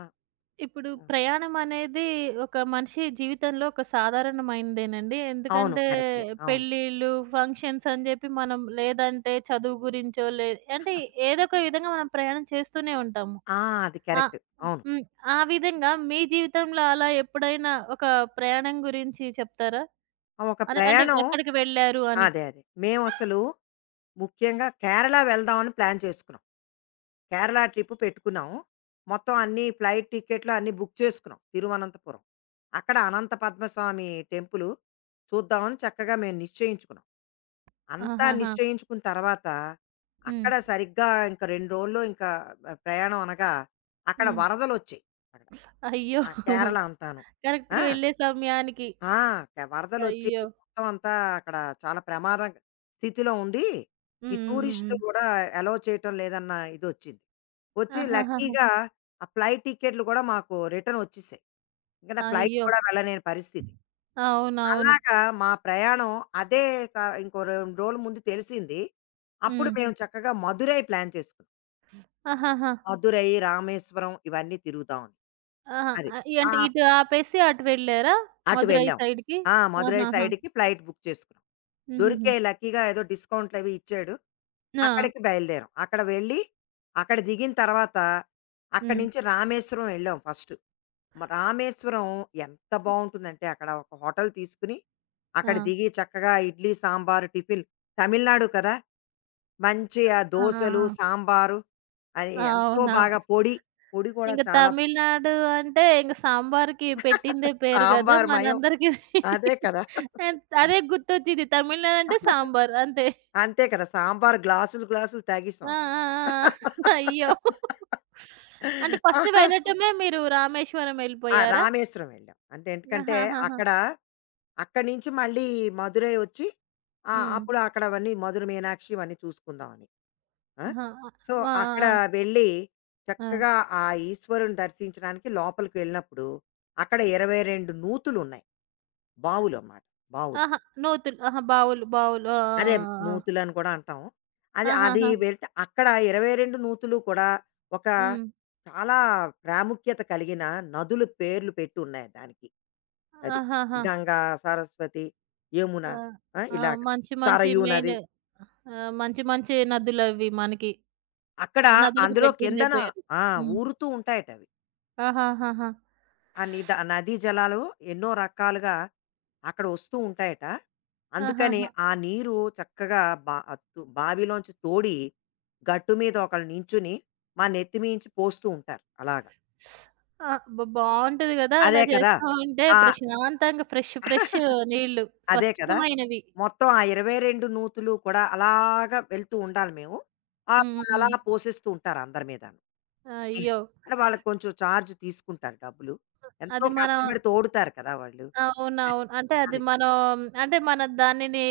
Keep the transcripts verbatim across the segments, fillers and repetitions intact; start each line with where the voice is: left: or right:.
left: ఆ!
right: ఇప్పుడు
left: ఆ!
right: ప్రయాణం అనేది ఒక మనిషి జీవితంలో ఒక సాధారణమైనదేనండి.
left: అవును.
right: ఎందుకంటే
left: కరెక్టే. అవును.
right: పెళ్ళిళ్ళు, ఫంక్షన్స్ అని జెప్పి మనం లేదంటే చదువు గురించో లే అంటే ఏదో ఒక విధంగా మనం ప్రయాణం చేస్తూనే ఉంటాము.
left: ఆ! అది
right: ఆ!
left: కరెక్ట్. అవును.
right: హ్మ్. ఆ విధంగా మీ జీవితంలో అలా ఎప్పుడైనా ఒక ప్రయాణం గురించి చెప్తారా?
left: ఆ, ఒక
right: అని అంటే
left: ప్రయాణం
right: ఎక్కడికి వెళ్లారు అని?
left: అదే. అదే. మేమసలు ముఖ్యంగా కేరళ వెళ్దామని ప్లాన్ చేసుకున్నాం. కేరళ ట్రిప్ పెట్టుకున్నాము. మొత్తం అన్నీ ఫ్లైట్ టికెట్లు అన్నీ బుక్ చేసుకున్నాం తిరువనంతపురం. అక్కడ అనంత పద్మస్వామి టెంపులు చూద్దామని చక్కగా మేము నిశ్చయించుకున్నాం. అంతా
right: ఆహాహా!
left: నిశ్చయించుకున్న తర్వాత
right: హ్మ్.
left: అక్కడ సరిగ్గా ఇంక రెండు రోజుల్లో ఇంకా ఆహ్, ప్రయాణం అనగా అక్కడ
right: హ్మ్.
left: వరదలొచ్చాయి. అక్కడ.
right: అయ్యో!
left: ఆ! కేరళ అంతాను. ఆ!
right: కరెక్ట్‌గా వెళ్ళే సమయానికి.
left: ఆ! క వరదలొచ్చి
right: అయ్యో!
left: మొత్తం అంతా అక్కడ చాలా ప్రమాద స్థితిలో ఉంది. ఈ
right: హ్మ్. హ్మ్. హ్మ్.
left: టూరిస్టులు
right: హ్మ్.
left: గూడా అలో చేయటం లేదన్న ఇదొచ్చింది. వచ్చి
right: ఆహాహాహా!
left: లక్కీగా ఆ ఫ్లైట్ టికెట్లు గూడా మాకు రిటర్న్ వచ్చేసాయి. ఎందుకంటే ఫ్లైట్
right: అయ్యో!
left: కూడా వెళ్ళలేని పరిస్థితి.
right: అవునవును.
left: అలాగా మా ప్రయాణం అదే త ఇంకో రెండు రోజుల ముందు తెలిసింది. అప్పుడు
right: హ్మ్.
left: మేము చక్కగా మదురై ప్లాన్ చేసుకున్నాం.
right: ఆహాహా!
left: మదురై, రామేశ్వరం ఇవన్నీ తిరుగుదామని.
right: ఆహా!
left: అది.
right: ఆహ్,
left: ఆ!
right: అంటే ఇటు ఆపేసి అటు వెళ్లారా?
left: అటు
right: మదురై
left: వెళ్ళాం.
right: సైడ్‌కి?
left: ఆ! మదురై
right: ఆహాహా!
left: సైడ్‌కి ఫ్లైట్ బుక్ చేసుకున్నాం.
right: హుహుహు.
left: దొరికాయి లక్కీగా ఏదో డిస్కౌంట్లవి ఇచ్చాడు.
right: ఆ!
left: అక్కడికి బయలుదేరాం. అక్కడ వెళ్ళి, అక్కడ దిగిన తర్వాత, అక్కడి
right: హ్మ్.
left: నుంచి రామేశ్వరం వెళ్ళాం ఫస్టు. మ రామేశ్వరం ఎంత బావుంటుందంటే, అక్కడ ఒక హోటల్ తీసుకుని, అక్కడ
right: ఆ!
left: దిగి చక్కగా ఇడ్లీ, సాంబారు, టిఫిన్ తమిళనాడు కదా! మంచి ఆ
right: ఆ! ఆ!
left: దోసలు, సాంబారు అది
right: ఆ!
left: ఎంతో
right: అవునవు
left: బాగా
right: స్
left: పొడి, పొడి కూడా
right: ఇంక
left: చాలా బా-
right: తమిళనాడు అంటే ఇంక సాంబార్‌కి పెట్టిందే పేరు గదా!
left: సాంబార్ మయం.
right: మనందరికీ
left: అదే కదా!
right: ఎన్ అదే గుర్తొచ్చింది. తమిళనాడు అంటే సాంబార్ అంతే.
left: అంతే కదా! సాంబారు గ్లాసులు, గ్లాసులు తాగేసాం
right: ఆ!
left: అక్కడ.
right: ఆ! ఆ! ఆ! అయ్యో! అంటే ఫస్ట్ వెళ్ళటమే మీరు రామేశ్వరం
left: ఆ!
right: వెళ్ళిపోయారా?
left: రామేశ్వరం వెళ్ళాం. అంటే ఎందుకంటే
right: ఆహాహాహా!
left: అక్కడ అక్కడి నుంచి మళ్ళీ మదురై వచ్చి ఆహ్,
right: హ్మ్.
left: అప్పుడు అక్కడ అవన్నీ మధుర మీనాక్షి ఇవన్నీ చూసుకుందామని. ఆ!
right: ఆహా!
left: సో,
right: ఆ!
left: అక్కడ
right: ఆ!
left: వెళ్ళి
right: ఆ! ఆ!
left: చక్కగా ఆ ఈశ్వరుని దర్శించడానికి లోపలికి వెళ్ళినప్పుడు అక్కడ ఇరవై రెండు నూతులున్నాయి. బావులన్నమాట. బావులు. అన్నమాట, బావులు.
right: ఆహా! నూతులు. ఆహా! బావులు. బావులు. ఆ! ఆ!
left: అదే
right: ఆ! ఆ!
left: నూతులని కూడా అంటాం. అది అది
right: ఆహాహా!
left: వెళ్తే అక్కడ ఇరవై రెండు నూతులు కూడా ఒక
right: హ్మ్.
left: చాలా ప్రాముఖ్యత కలిగిన నదుల పేర్లు పెట్టున్నాయి దానికి. అది.
right: ఆహాహా!
left: గంగా, సరస్వతి, యమున
right: ఆ!
left: ఆ!
right: ఆ!
left: ఇలాగ.
right: మంచి మంచి
left: సరయూ
right: మెయిన్
left: నది.
right: ఆహ్, మంచి మంచి నదులవి మనకి.
left: అక్కడ
right: ఆ నదులకి
left: అందులో
right: పెట్టిందే
left: కిందన
right: పేరు.
left: ఆ!
right: హ్మ్.
left: ఊరుతూ ఉంటాయటవి.
right: ఆహాహాహా!
left: ఆ నిద నదీ జలాలు ఎన్నో రకాలుగా అక్కడ వస్తూ ఉంటాయట. అందుకని
right: ఆహాహా!
left: ఆ నీరు చక్కగా బా అత్తు బావిలోంచి తోడి, గట్టు మీద ఒకళ్ళు నించుని, మా నెత్తి మీంచి పోస్తూ ఉంటారు అలాగా.
right: ఆ! బ బావుంటది గదా! అలా
left: అదే కదా!
right: చేస్తా ఉంటే
left: ఆ!
right: ప్రశాంతంగా ఫ్రెష్ ఫ్రెష్ నీళ్ళు.
left: అదే కదా!
right: స్వచ్ఛమైనవి.
left: మొత్తం ఆ ఇరవై రెండు నూతులు కూడా అలాగా వెళ్తూ ఉండాలి మేము. ఆ!
right: హ్మ్.
left: వాళ్ళలా
right: హ్మ్.
left: పోసేస్తూ ఉంటారు అందరి మీదను. హ్మ్.
right: అయ్యో!
left: అంటే వాళ్ళకి కొంచెం చార్జ్ తీసుకుంటారు డబ్బులు. ఎంతో
right: అది మనం
left: కష్టపడి తోడుతారు కదా వాళ్ళు. అది.
right: అవునవును. అంటే అది
left: అదే.
right: మనం అంటే మనం దానిని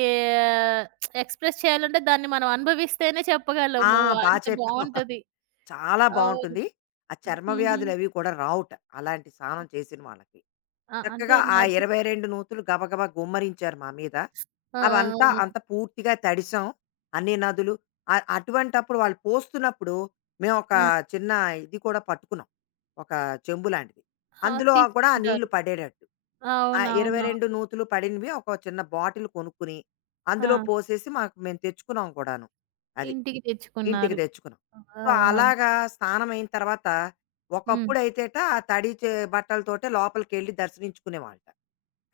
right: ఎక్స్‌ప్రెస్ చేయాలంటే దాన్ని మనం అనుభవిస్తేనే
left: ఆ!
right: చెప్పగలము.
left: బా
right: అంటే
left: చెప్పావు.
right: బావుంటది.
left: చాలా
right: అవును.
left: బావుంటుంది. ఆ చర్మ
right: హుహు.
left: వ్యాధులవి కూడా రావుట. అలాంటి స్నానం చేసిన వాళ్ళకి.
right: ఆ! అంటే
left: చక్కగా ఆ
right: నాది
left: ఇరవై రెండు నూతులు గబగబా గుమ్మరించారు మా మీద.
right: ఆ!
left: అవంతా అంత పూర్తిగా తడిసాం. అన్ని నదులు అ అటువంటప్పుడు వాళ్ళు పోస్తున్నప్పుడు మేము ఒక
right: ఆ!
left: చిన్న ఇది కూడా పట్టుకున్నాం. ఒక చెంబు లాంటిది.
right: ఆ!
left: అందులో కూడా ఆ నీళ్లు
right: తీసుకుంటారు.
left: పడేటట్టు. ఆ
right: అవునవునవును.
left: ఇరవై రెండు నూతులు పడినవి ఒక చిన్న బాటిల్ కొనుక్కుని, అందులో
right: ఆ!
left: పోసేసి మాకు మేము తెచ్చుకున్నాం కూడాను. అది.
right: ఇంటికి
left: ఇంటికి
right: తెచ్చుకున్నారు.
left: తెచ్చుకున్నాం. సో,
right: ఆహా!
left: అలాగా స్నానం అయిన తర్వాత
right: హ్మ్.
left: ఒకప్పుడైతేట ఆ తడి చే బట్టలతోటే లోపలికెళ్ళి దర్శనించుకునేవాళ్ళట.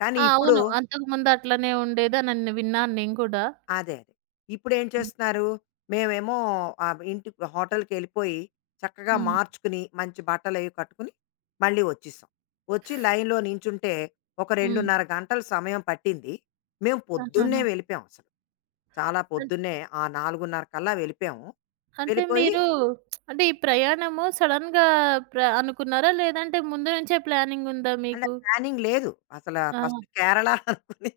left: కానీ
right: ఆ!
left: ఇప్పుడు
right: అవును. అంతకుముందు అట్లనే ఉండేదని నేను విన్నాను నేను కూడా.
left: అదే. అదే. ఇప్పుడేం చేస్తున్నారు, మేమేమో ఆహ్, ఇంటికి హోటల్‌కెళ్ళిపోయి చక్కగా
right: హ్మ్.
left: మార్చుకుని, మంచి బట్టలవి కట్టుకుని మళ్ళీ వచ్చేసాం. వచ్చి లైన్‌లో నించుంటే ఒక
right: హ్మ్.
left: రెండున్నర గంటలు సమయం పట్టింది. మేము పొద్దున్నే
right: ఆహాహా!
left: వెళ్ళిపోయాం అసలు. చాలా పొద్దున్నే ఆ నాలుగున్నర కల్లా వెళ్ళిపోయాము.
right: అంటే
left: వెళ్ళిపోయి
right: మీరు అంటే ఈ ప్రయాణము సడెన్‌గా ప్ర అనుకున్నారా? లేదంటే ముందు నుంచే ప్లానింగ్ ఉందా
left: అంటే
right: మీకు?
left: ప్లానింగ్ లేదు. అసలా
right: ఆ!
left: ఫస్ట్ కేరళ అనుకుని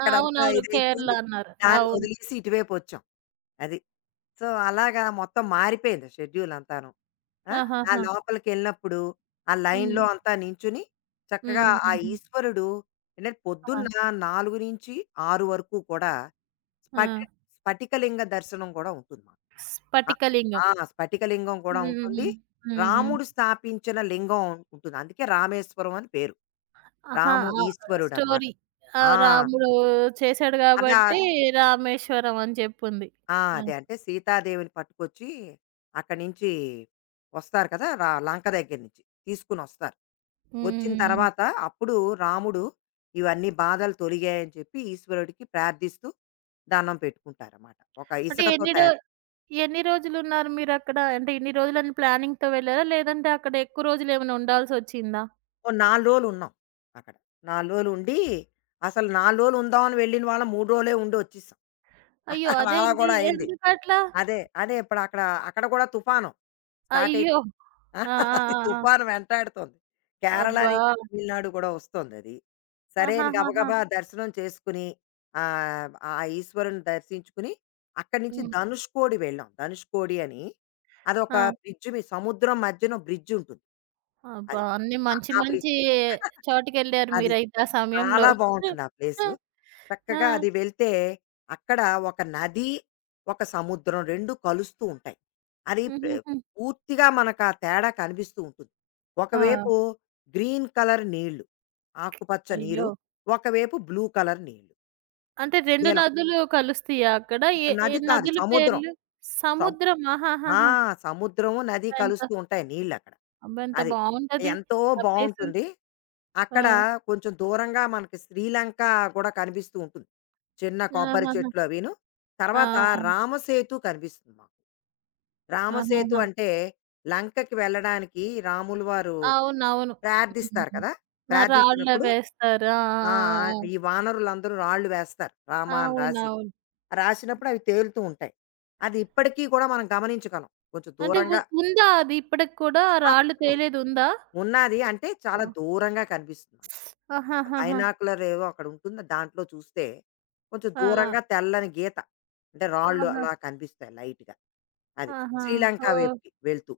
right: ఆ! అవునవును. కేరళ
left: ఇదైపోయింది.
right: అన్నారు. అవును.
left: దాన్నొదిలేసి ఇటువైపొచ్చాం. అది. సో, అలాగా మొత్తం మారిపోయింది షెడ్యూల్ అంతాను. ఆ! ఆ
right: ఆహాహా!
left: లోపలికెళ్ళినప్పుడు ఆ లైన్‌లో
right: హ్మ్.
left: అంతా నించుని చక్కగా
right: హ్మ్.
left: ఆ
right: హుహు.
left: ఈశ్వరుడు ఏంటంటే
right: ఆ!
left: పొద్దున్న నాలుగు నుంచి ఆరు వరకు కూడా
right: ఆ!
left: స్ఫటి స్ఫటికలింగ దర్శనం కూడా ఉంటుంది మాకు. ఆ!
right: స్ఫటికలింగం.
left: ఆ! స్ఫటికలింగం కూడా
right: హ్మ్.
left: ఉంటుంది.
right: హ్మ్. హ్మ్. హ్మ్.
left: రాముడు స్థాపించిన లింగం ఉంటుంది. అందుకే రామేశ్వరం అని పేరు.
right: ఆహా!
left: రాము
right: ఆ!
left: ఈశ్వరుడనమాట.
right: స్టోరీ. ఆ!
left: ఆ!
right: రాముడు చేశాడు
left: అదా ఆ!
right: గాబట్టి రామేశ్వరం అని జెప్పుంది.
left: ఆ,
right: ఆ!
left: అదే. అంటే సీతాదేవిని పట్టుకొచ్చి అక్కడి నుంచి వస్తారు కదా! రా లంక దగ్గర నుంచి తీసుకొనొస్తారు. వచ్చిన
right: హ్మ్.
left: తర్వాత అప్పుడు రాముడు ఇవన్నీ బాధలు తొలిగాయని చెప్పి ఈశ్వరుడికి ప్రార్థిస్తూ దండం పెట్టుకుంటారనమాట. ఒక
right: అంటే
left: ఇసుకతో
right: ఎన్ని డో
left: తయా
right: ఎన్ని రోజులున్నారు మీరక్కడ? అంటే ఇన్ని రోజులని ప్లానింగ్‌తో వెళ్లారా? లేదంటే అక్కడ ఎక్కువ రోజులేమైనా ఉండాల్సొచ్చిందా?
left: ఓ నాలుగు రోజులున్నాం అక్కడ. నాలుగు రోజులుండి, అసలు నాలుగు రోజులు ఉందామని వెళ్ళిన వాళ్ళం మూడు రోజులే ఉండి వచ్చేసాం.
right: అయ్యో!
left: అలా అలా
right: అదేంటి?
left: కూడా అయింది.
right: ఎందుకట్లా?
left: అదే. అదే ఇప్పుడక్కడ అక్కడ అక్కడ కూడా తుఫాను స్టార్ట్
right: అయ్యో!
left: అయిపో
right: ఆ! ఆ!
left: అది
right: ఆ! ఆ!
left: తుఫాను వెంటాడుతోంది. కేరళ
right: అబ్బా!
left: నుంచి తమిళనాడు కూడా వస్తోంది అది. సరే అని
right: ఆహాహాహా!
left: గబగబా దర్శనం చేసుకుని, ఆహ్, ఆ ఈశ్వరుని దర్శించుకుని, అక్కడి నుంచి
right: హ్మ్.
left: ధనుష్కోడి వెళ్ళాం. ధనుష్కోడి అని.
right: ఆ!
left: అదొక బ్రిడ్జ్ మీ సముద్రం మధ్యన బ్రిడ్జ్ ఉంటుంది.
right: అబ్బా!
left: అది.
right: అన్నీ
left: ఆ!
right: మంచి
left: ఆ బ్రిడ్జ్.
right: మంచి చోటికెళ్లారు
left: అది.
right: మీరైతే ఆ సమయంలో.
left: చాలా బావుంటుంది ఆ
right: ఆ!
left: ప్లేసు.
right: ఆ!
left: చక్కగా అది వెళ్తే అక్కడ ఒక నది, ఒక సముద్రం రెండూ కలుస్తూ ఉంటాయి. అది ప్ర
right: హుహుహు.
left: పూర్తిగా మనకు ఆ తేడా కనిపిస్తూ ఉంటుంది.
right: ఆ!
left: ఒకవైపు గ్రీన్ కలర్ నీళ్ళు, ఆకుపచ్చ నీరు.
right: అయ్యో!
left: ఒకవైపు బ్లూ కలర్ నీళ్ళు.
right: అంటే రెండు
left: నీలం.
right: నదులు కలుస్తాయా అక్కడ? ఏ ఏ
left: నది కాదు
right: నదుల
left: సముద్రం.
right: పేర్లు? సముద్రం.
left: ఆ!
right: ఆహాహాహా!
left: సముద్రము, నది
right: ఎంత
left: కలుస్తూ ఉంటాయి నీళ్ళక్కడ.
right: అబ్బా! ఎంత
left: అది.
right: బావుంటది
left: ఎంతో
right: ఆ ప్లేసు.
left: బావుంటుంది. అక్కడ
right: ఆ!
left: కొంచెం దూరంగా మనకి శ్రీలంక గూడా కనిపిస్తూ ఉంటుంది. చిన్న కొబ్బరి
right: ఆహాహా!
left: చెట్లు అవిను.
right: ఆ!
left: తర్వాత రామసేతు కనిపిస్తుంది మాకు. రామసేతు
right: ఆహాహా!
left: అంటే లంకకి వెళ్ళడానికి రాములు వారు
right: అవునవును.
left: ప్రార్థిస్తారు
right: హ్మ్.
left: కదా!
right: ఆ!
left: ప్రార్థించినప్పుడు
right: రాళ్ళవేస్తారు. ఆ!
left: ఆ!
right: ఆ!
left: ఆ!
right: ఆ!
left: ఈ వానరులందరూ రాళ్ళు వేస్తారు. రామ
right: ఆ!
left: అని రాసి.
right: అవునవును.
left: రాసినప్పుడు అవి తేలుతూ ఉంటాయి. అది ఇప్పటికీ కూడా మనం గమనించగలం. కొంచెం
right: అంటే ఉ
left: దూరంగా
right: ఉందా అది ఇప్పటికి కూడా ఆ
left: ఆ!
right: రాళ్ళు
left: ఉన్నది.
right: తేలేదుందా?
left: ఉన్నాది అంటే చాలా దూరంగా కనిపిస్తుంది మనకి.
right: ఆహాహాహా!
left: బైనాక్యులర్ ఏవో అక్కడ ఉంటుంది. దాంట్లో చూస్తే కొంచెం
right: ఆ!
left: దూరంగా తెల్లని గీత. అంటే రాళ్ళు
right: ఆహా!
left: అలా కనిపిస్తాయి లైట్‌గా. అది.
right: ఆహా!
left: శ్రీలంక
right: ఓహ్!
left: వైపుకి వెళ్తూ.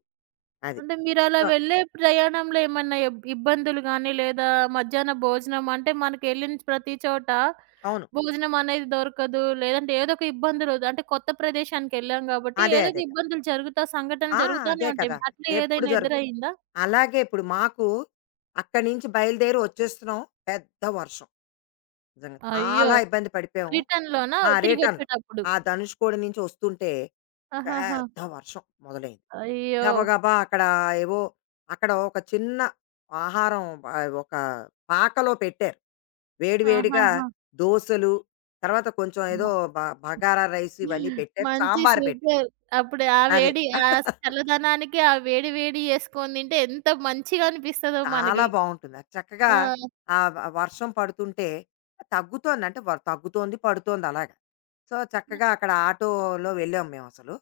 left: అది.
right: అంటే మీరలా
left: సో
right: వెళ్ళే ప్రయాణంలో ఏమన్నా ఇబ్ ఇబ్బందులు గానీ, లేదా మధ్యాహ్న భోజనం అంటే మనకెళ్ళిన ప్రతి చోట
left: అవును.
right: భోజనం అనేది దొరకదు. లేదంటే ఏదో ఒక ఇబ్బందులు ఉద- అంటే కొత్త ప్రదేశానికెళ్ళాం కాబట్టి
left: అదే
right: ఏదో
left: అదే
right: ఒక
left: కదా!
right: ఇబ్బందులు జరుగుతా సంఘటనలు
left: ఆ!
right: జరుగుతానే
left: అదే
right: ఉంటాయి.
left: కదా!
right: అట్లా
left: ఎప్పుడు
right: ఏదైనా
left: జరుగుతుంది.
right: ఎదురయిందా?
left: అలాగే ఇప్పుడు మాకు అక్కడి నుంచి బయలుదేరి వచ్చేస్తున్నాం. పెద్ద వర్షం. నిజంగా
right: అయ్యో!
left: చాలా ఇబ్బంది పడిపోయాము.
right: రిటర్న్‌లోనా
left: ఆ! రిటర్న్‌లో.
right: తిరిగొచ్చేటప్పుడు?
left: ఆ ధనుష్కోడి నుంచి వస్తుంటే
right: ఆహాహా!
left: పెద్ద వర్షం మొదలైంది.
right: అయ్యో!
left: గబగబా అక్కడ ఏవో అక్కడ ఒక చిన్న ఆహారం ఆహ్, ఒక పాకలో పెట్టారు. వేడి వేడిగా
right: ఆహాహా!
left: దోసలు, తర్వాత కొంచెం ఏదో
right: అబ్బా!
left: బ బగారా రైస్ ఇవన్నీ పెట్టారు.
right: మంచి
left: సాంబారు పెట్టారు.
right: సూపర్. అప్పుడు ఆ
left: అదే.
right: వేడి ఆ చల్లదనానికి ఆ వేడి వేడి యేసుకొని తింటే ఎంత మంచిగా అనిపిస్తదో
left: చాలా
right: మనకి.
left: బావుంటుంది. అది చక్కగా
right: ఆ!
left: ఆహ్, వ వర్షం పడుతుంటే తగ్గుతోంది. అంటే వ తగ్గుతోంది, పడుతోంది అలాగా. సో, చక్కగా అక్కడ ఆటోలో వెళ్ళాం మేమసలు.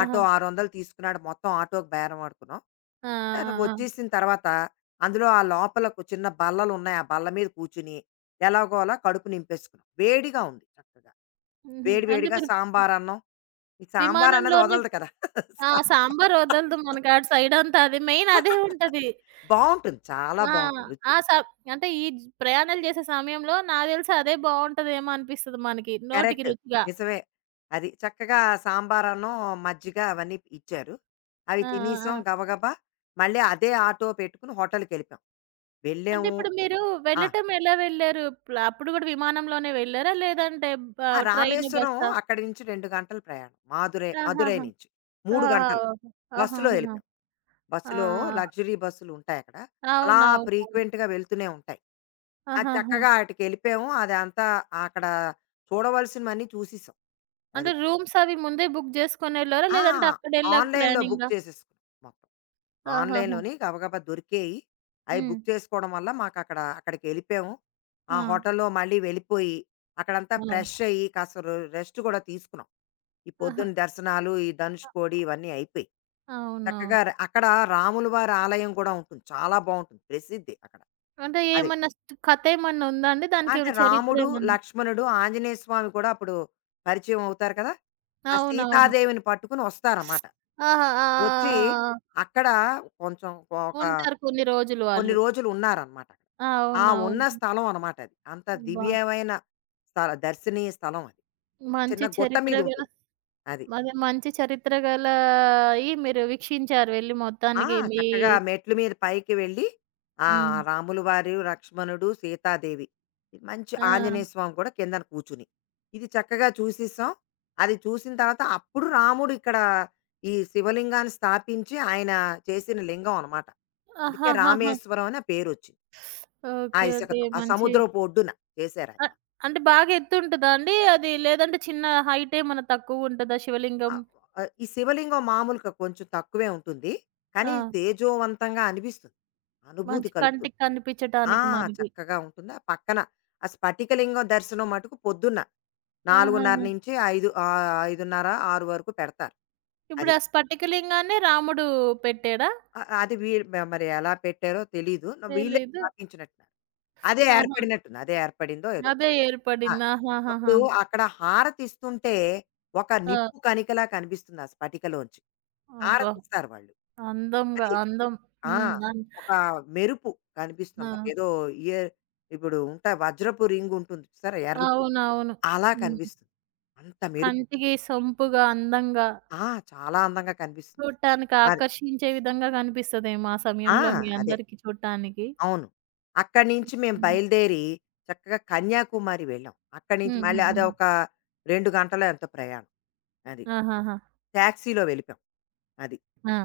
left: ఆటో ఆరు వందలు తీసుకున్నాడు. మొత్తం ఆటోకి బేరమాడుకున్నాం.
right: ఆ!
left: సరే
right: ఆ! ఆ!
left: వచ్చేసిన తర్వాత అందులో ఆ లోపల ఒక చిన్న బల్లలున్నాయి. ఆ బల్ల మీద కూర్చుని ఎలాగోలా కడుపు నింపేసుకున్నాం. వేడిగా ఉంది చక్కగా.
right: హుహు.
left: వేడి
right: అంటే
left: వేడిగా
right: మీరు
left: సాంబారన్నం. ఈ సాంబార్ అన్నది
right: విమానంలోనే
left: వదలదు కదా!
right: ఆ!
left: సాంబార్
right: సాంబార్ వదలదు మనకాడ సైడంతా అది మెయిన్ అదే ఉంటది.
left: బావుంటుంది. చాలా
right: ఆ!
left: బావుంటుంది. రుచి
right: ఆ సబ్ అంటే ఈ జ్ ప్రయాణాలు చేసే సమయంలో నాకు తెలిసి అదే బావుంటదేమో అనిపిస్తది మనకి. నోటికి
left: కరెక్ట్.
right: రుచిగా.
left: నిజమే. అది చక్కగా సాంబార్ అన్నం, మజ్జిగ అవన్నీ ఇచ్చారు. అవి
right: ఆ! ఆ! ఆ!
left: తినేసాం గబగబా. మళ్ళీ అదే ఆటో పెట్టుకుని హోటల్‌కెళ్ళిపోయాం.
right: అంటే
left: వెళ్ళాము.
right: ఇప్పుడు మీరు
left: ఆ!
right: వెళ్ళటం ఎలా వెళ్లారు? ప్ల అప్పుడు గూడా విమానంలోనే వెళ్లారా? లేదంటే బ
left: ఆ!
right: ట్రైను,
left: రామేశ్వరం
right: బస్సా?
left: అక్కడి నుంచి రెండు గంటల ప్రయాణం. మాదురై మదురై
right: ఆహాహా!
left: నుంచి. మూడు
right: ఆహా!
left: గంటలు.
right: ఓకే.
left: బస్సులో
right: ఆహాహాహా!
left: ఎళ్ళిపోయాం.
right: ఆ!
left: బస్సులో లగ్జరీ బస్సులుంటాయక్కడ. అలా
right: అవునవునవును.
left: ఫ్రీక్వెంట్‌గా వెళ్తూనే ఉంటాయి. అది
right: ఆహాహా!
left: చక్కగా ఆటికెళ్ళిపోయాము. అదంతా అక్కడ చూడవలసినవన్నీ చూసేసాం.
right: అంటే
left: అది.
right: రూమ్స్ అవి ముందే బుక్ చేసుకొనెళ్లారా?
left: ఆ!
right: లేదంటే అక్కడెళ్ళాక
left: ఆన్‌లైన్‌లో బుక్
right: ప్లానింగా?
left: చేసేసుకున్నాం మొత్తం.
right: ఆహాహా!
left: ఆన్‌లైన్‌లోని గబగబా దొరికేయి. అయి
right: హ్మ్.
left: బుక్ చేసుకోవడం వల్ల మాకక్కడ అక్కడికెళ్ళిపోయాము. ఆ
right: ఆ!
left: హోటల్‌లో మళ్ళీ వెళ్ళిపోయి, అక్కడంతా ఫ్రెష్
right: ఆ!
left: అయ్యి, కాస్త ర రెస్ట్ కూడా తీసుకున్నాం. ఈ
right: ఆహా!
left: పొద్దున దర్శనాలు, ఈ
right: అ
left: ధనుష్కోడి ఇవన్నీ అయిపోయి.
right: అవునవును.
left: చక్కగా ర అక్కడ రాముల వారి ఆలయం కూడా ఉంటుంది. చాలా బావుంటుంది. ప్రసిద్ధి అక్కడ.
right: అంటే
left: అది.
right: ఏమన్నా స్ట్ కథేమన్నా ఉందా అండి?
left: అంటే
right: దానికేమైనా చరిత్ర
left: రాముడు,
right: ఏమన్నా?
left: లక్ష్మణుడు, ఆంజనేయ స్వామి కూడా అప్పుడు పరిచయం అవుతారు కదా! ఆ
right: అవునవును.
left: సీతాదేవిని పట్టుకొని వస్తారన్నమాట.
right: ఆహా! ఆ!
left: వచ్చి
right: ఆ! ఆ! ఆ!
left: అక్కడ కొంచెం ఒక
right: ఉంటారు కొన్ని రోజులు
left: కొన్ని
right: వాళ్ళు.
left: రోజులు ఉన్నారనమాట. ఆ ఉన్న
right: అవునవును.
left: స్థలం అనమాట అది. అంత
right: అబ్బా!
left: దివ్యమైన స్థల దర్శనీయ స్థలం అది. చిన్న
right: మంచి
left: గుట్ట
right: చరిత్ర
left: మీద
right: గల
left: ఉంటుంది. అది.
right: అదే మంచి చరిత్ర గల అయి మీరు వీక్షించారు వెళ్లి
left: ఆ!
right: మొత్తానికి మీ
left: చక్కగా మెట్ల మీద పైకి వెళ్ళి, ఆ
right: హ్మ్.
left: రాములు వారు, లక్ష్మణుడు, సీతాదేవి మంచి
right: ఆ!
left: ఆంజనేయ స్వామి కూడా కిందన కూర్చుని. ఇది చక్కగా చూసేసాం. అది చూసిన తర్వాత అప్పుడు రాముడు ఇక్కడ ఈ శివలింగాన్ని స్థాపించి ఆయన చేసిన లింగం అనమాట. అందుకే
right: ఆహాహాహా!
left: రామేశ్వరం అని ఆ పేరొచ్చింది. ఆ
right: ఓకే. ఓకే.
left: ఇసుకతో. ఆ
right: మంచి
left: సముద్రపు ఒడ్డున చేశారాయన.
right: అ అంటే బాగా ఎత్తుంటదా అండి అది? లేదంటే చిన్న హైట్ ఏమన్నా తక్కువుంటదా
left: ఆ!
right: శివలింగం?
left: ఆహ్, ఈ శివలింగం మామూలుగా కొంచెం తక్కువే ఉంటుంది. కానీ
right: ఆ!
left: తేజోవంతంగా అనిపిస్తుంది. అనుభూతి
right: మంచి
left: కలుగుతుంది.
right: కంటికి
left: ఆ!
right: కనిపించటానికి మనకి.
left: చక్కగా ఉంటుంది. ఆ పక్కన ఆ స్ఫటికలింగం దర్శనం మటుకు పొద్దున్న
right: ఆహాహా!
left: నాలుగున్నర-ఐదు ఆహ్, ఐదున్నర, ఆరు వరకు పెడతారు.
right: ఇప్పుడు
left: అది.
right: ఆ స్ఫటికలింగాన్నే రాముడు పెట్టాడా?
left: ఆహ్, అది వీళ్ళు మ మరి ఎలా పెట్టారో తెలీదు. నా- వీళ్ళే
right: తెలీదు.
left: స్థాపించినట్టున్నారు. అదే
right: ఆహా!
left: ఏర్పడినట్టుంది. అదే ఏర్పడిందో ఏదో.
right: అదే
left: ఆ!
right: ఏర్పడింది. ఆహాహాహా!
left: అప్పుడు అక్కడ హారతిస్తుంటే ఒక
right: ఆ!
left: నిప్పు కణికలా కనిపిస్తుంది ఆ స్ఫటికలోంచి.
right: అబ్బా!
left: హారతిస్తారు వాళ్ళు.
right: అందంగా
left: అది
right: అందం.
left: ఆ!
right: హ్మ్. అన్
left: ఒక మెరుపు కనిపిస్తుంది.
right: ఆ!
left: అన్నమాట. ఏదో ఇయర్ ఇప్పుడు ఉంటాయి వజ్రపు రింగ్ ఉంటుంది చూసారా? ఎరుపు.
right: అవునవును.
left: అలా
right: హ్మ్.
left: కనిపిస్తుంది. అంత మెరుపు.
right: కంటికి సొంపుగా, అందంగా
left: ఆ! చాలా అందంగా కనిపిస్తుంది.
right: చూడటానికి
left: అది.
right: ఆకర్షించే విధంగా కనిపిస్తదేమో ఆ
left: ఆ!
right: సమయంలో మీ
left: అదే.
right: అందరికి చూడటానికి.
left: అవును. అక్కడి నుంచి మేము
right: హ్మ్.
left: బయలుదేరి చక్కగా కన్యాకుమారి వెళ్ళాం. అక్కడి నుంచి
right: హ్మ్.
left: మళ్ళీ
right: హ్మ్. హ్మ్.
left: అదొక రెండు గంటలో ఎంతో ప్రయాణం. అది.
right: ఆహాహా!
left: టాక్సీలో వెళ్ళిపోయాం. అది.
right: ఆ!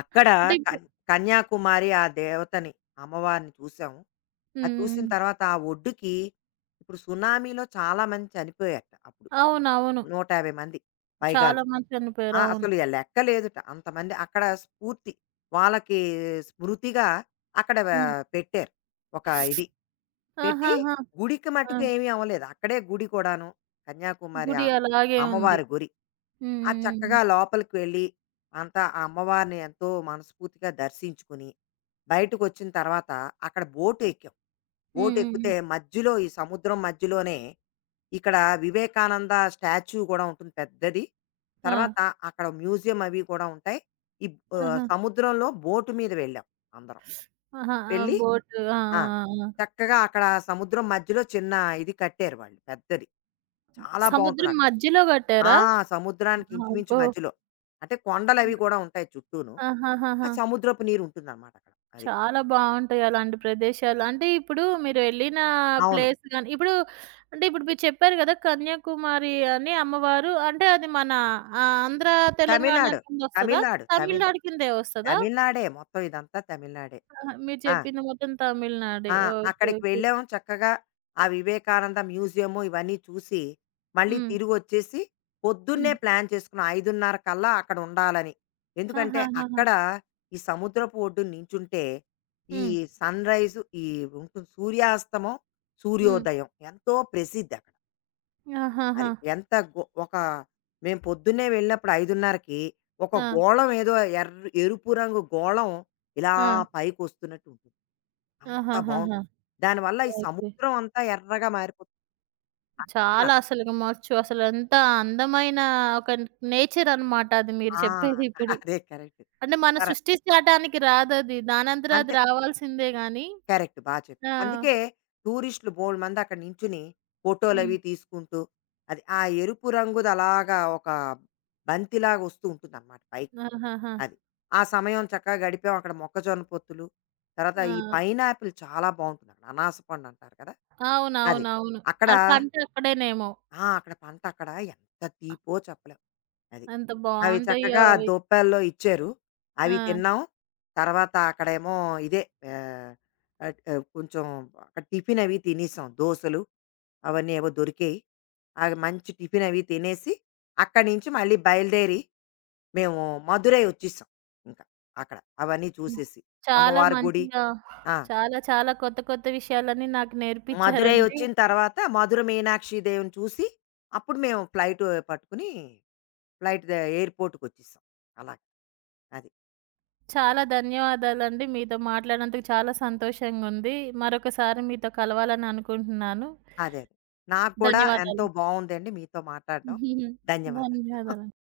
left: అక్కడ
right: అంటే ఇప్పుడు
left: కన్ కన్యాకుమారి ఆ దేవతని, అమ్మవారిని చూసాం. అది
right: హ్మ్.
left: చూసిన
right: హ్మ్.
left: తర్వాత ఆ ఒడ్డుకి ఇప్పుడు సునామీలో చాలా మంది చనిపోయారట అప్పుడు.
right: అవునవును.
left: నూట యాభై మంది పైగాను.
right: చాలా మంది
left: ఆ!
right: చనిపోయారు. అవును.
left: అసలు ఎ లెక్క లేదుట. అంతమంది అక్కడ స్ఫూర్తి. వాళ్ళకి స్మృతిగా అక్కడ వ
right: హ్మ్.
left: పెట్టారు. ఒక ఇది. పెట్టి
right: ఆహాహా!
left: గుడికి
right: ఆ!
left: మట్టుకు ఏమీ అవ్వలేదు. అక్కడే గుడి కూడాను. కన్యాకుమారి ఆ
right: గుడి అలాగే ఉంది.
left: అమ్మవారి గురి.
right: హ్మ్.
left: ఆ చక్కగా
right: హ్మ్.
left: లోపలికి వెళ్ళి అంతా ఆ అమ్మవారిని ఎంతో మనస్ఫూర్తిగా దర్శించుకుని, బయటకొచ్చిన తర్వాత అక్కడ బోట్ ఎక్కాం.
right: హ్మ్.
left: బోట్
right: హ్మ్.
left: ఎక్కితే
right: హ్మ్.
left: మధ్యలో ఈ సముద్రం మధ్యలోనే ఇక్కడ వివేకానంద స్టాచ్యూ కూడా ఉంటుంది పెద్దది.
right: ఆ!
left: తర్వాత అక్కడ మ్యూజియం అవి కూడా ఉంటాయి. ఈ ఆహ్,
right: ఆహా!
left: సముద్రంలో బోట్ మీద వెళ్ళాం అందరం.
right: ఆహా! ఆ!
left: వెళ్ళి
right: బోటు. ఆ!
left: ఆ!
right: ఆ! ఆ! ఆ!
left: చక్కగా అక్కడ సముద్రం మధ్యలో చిన్న ఇది కట్టారు వాళ్ళు పెద్దది. చాలా బావుంటది
right: సముద్రం
left: అక్కడ.
right: మధ్యలో
left: ఆ!
right: కట్టారా?
left: సముద్రానికి ఇంచుమించు
right: అబ్బో!
left: మధ్యలో. అంటే కొండలవి కూడా ఉంటాయి చుట్టూను. ఆ
right: ఆహాహాహా!
left: సముద్రపు నీరు ఉంటుందనమాట అక్కడ. అది.
right: చాలా బావుంటాయి అలాంటి ప్రదేశాలు. అంటే ఇప్పుడు మీరు వెళ్ళిన
left: అవును.
right: ప్లేస్ గాని ఇప్పుడు అంటే ఇప్పుడు మీరు చెప్పారు గదా! కన్యాకుమారి అని అమ్మవారు అంటే అది మన ఆహ్, ఆంధ్ర, తెలంగాణ
left: తమిళనాడు.
right: కిందొస్తదా?
left: తమిళనాడు. తమిళ్
right: తమిళనాడు కిందే వస్తదా?
left: తమిళనాడే. మొత్తం ఇదంతా తమిళనాడే.
right: ఆహా! మీరు
left: ఆ!
right: చెప్పింది మొత్తం తమిళనాడే.
left: ఆ!
right: ఓకే.
left: అక్కడికి
right: ఓకే.
left: వెళ్ళాము చక్కగా ఆ వివేకానంద మ్యూజియము ఇవన్నీ చూసి, మళ్ళీ
right: హ్మ్.
left: తిరిగొచ్చేసి పొద్దున్నే
right: హ్మ్.
left: ప్లాన్ చేసుకున్నాం. ఐదున్నర కల్లా అక్కడ ఉండాలని. ఎందుకంటే,
right: ఆహాహాహా!
left: అక్కడ ఈ సముద్రపు ఒడ్డున నించుంటే, ఈ
right: హ్మ్.
left: సన్‌రైజు ఈ ఉంటుంది సూర్యాస్తమం,
right: హ్మ్.
left: సూర్యోదయం ఎంతో ప్రసిద్ధక్కడ.
right: ఆహాహా!
left: అది. ఎంత గొ ఒక మేము పొద్దున్నే వెళ్ళినప్పుడు 5:30కి ఒక
right: ఆ!
left: గోళం ఏదో ఎర్ ఎరుపు రంగు గోళం ఇలా
right: ఆ!
left: పైకొస్తున్నట్టు ఉంటుంది. అంత
right: ఆహాహాహా!
left: బావుంటుంది. దానివల్ల ఈ
right: ఓకే.
left: సముద్రం అంతా ఎర్రగా మారిపోతుంది. అస్సలు
right: చాలా అసలు మచ్చు అసలెంత అందమైన ఒక నేచర్ అన్నమాట అది మీరు
left: ఆ!
right: చెప్పేదిప్పుడు.
left: అదే కరెక్ట్.
right: అంటే మనం
left: కర
right: సృష్టించడానికి రాదది. దానంతర అది
left: అంతే.
right: రావాల్సిందే గానీ
left: కరెక్ట్. బా
right: ఆ!
left: చెప్పావు. అందుకే టూరిస్టులు బోలెడుమంది అక్కడ నించుని
right: హ్మ్.
left: ఫోటోలవి తీసుకుంటూ అది ఆ ఎరుపు రంగుది అలాగా ఒక బంతిలాగా వస్తూ ఉంటుందన్నమాట పైకి.
right: ఆహాహా!
left: అది. ఆ సమయం చక్కగా గడిపాం అక్కడ మొక్కజొన్న పొత్తులు, తర్వాత ఈ
right: ఆ!
left: పైనాపిల్ చాలా బావుంటుందక్కడ. అనాస పండు అంటారు కదా! అది.
right: అవునవునవును.
left: అక్కడ
right: ఆ పంట అక్కడేనేమో!
left: ఆ! అక్కడ పంట అక్కడ ఎంత తీపో చెప్పలేం. అది.
right: ఎంత
left: అవి
right: బావుంటాయో
left: చక్కగా
right: అవి.
left: దొప్పల్లో ఇచ్చారు. అవి
right: ఆ!
left: తిన్నాం. తర్వాత అక్కడేమో ఇదే ఆహ్, అట్ ఆహ్, కొంచెం అక్కడ టిఫిన్ అవి తినేసాం. దోసలు అవన్నీ ఏవో దొరికాయి. అవి మంచి టిఫిన్ అవి తినేసి అక్కడి నుంచి మళ్ళీ బయలుదేరి మేము మధురై వచ్చేసాం. ఇంకా అక్కడ అవన్నీ
right: హ్మ్.
left: చూసేసి.
right: చాలా
left: అమ్మవారి గుడి.
right: మంచిగా
left: ఆ!
right: చాలా చాలా కొత్త కొత్త విషయాలన్నీ నాకు
left: మధురై
right: నేర్పించారండి.
left: వచ్చిన తర్వాత మధుర మీనాక్షి దేవిని చూసి, అప్పుడు మేము ఫ్లైట్ పట్టుకుని ఫ్లైట్ ద ఎయిర్‌పోర్ట్‌కొచ్చేసాం. అలాగ. అది.
right: చాలా ధన్యవాదాలండి. మీతో మాట్లాడినందుకు చాలా సంతోషంగుంది. మరొకసారి మీతో కలవాలని అనుకుంటున్నాను.
left: అదే. అదే. నాకు కూడా ఎంతో
right: ధన్యవాదాలు.
left: బావుందండి మీతో మాట్లాడడం. ధన్యవాదాలు.
right: ధన్యవాదాలు.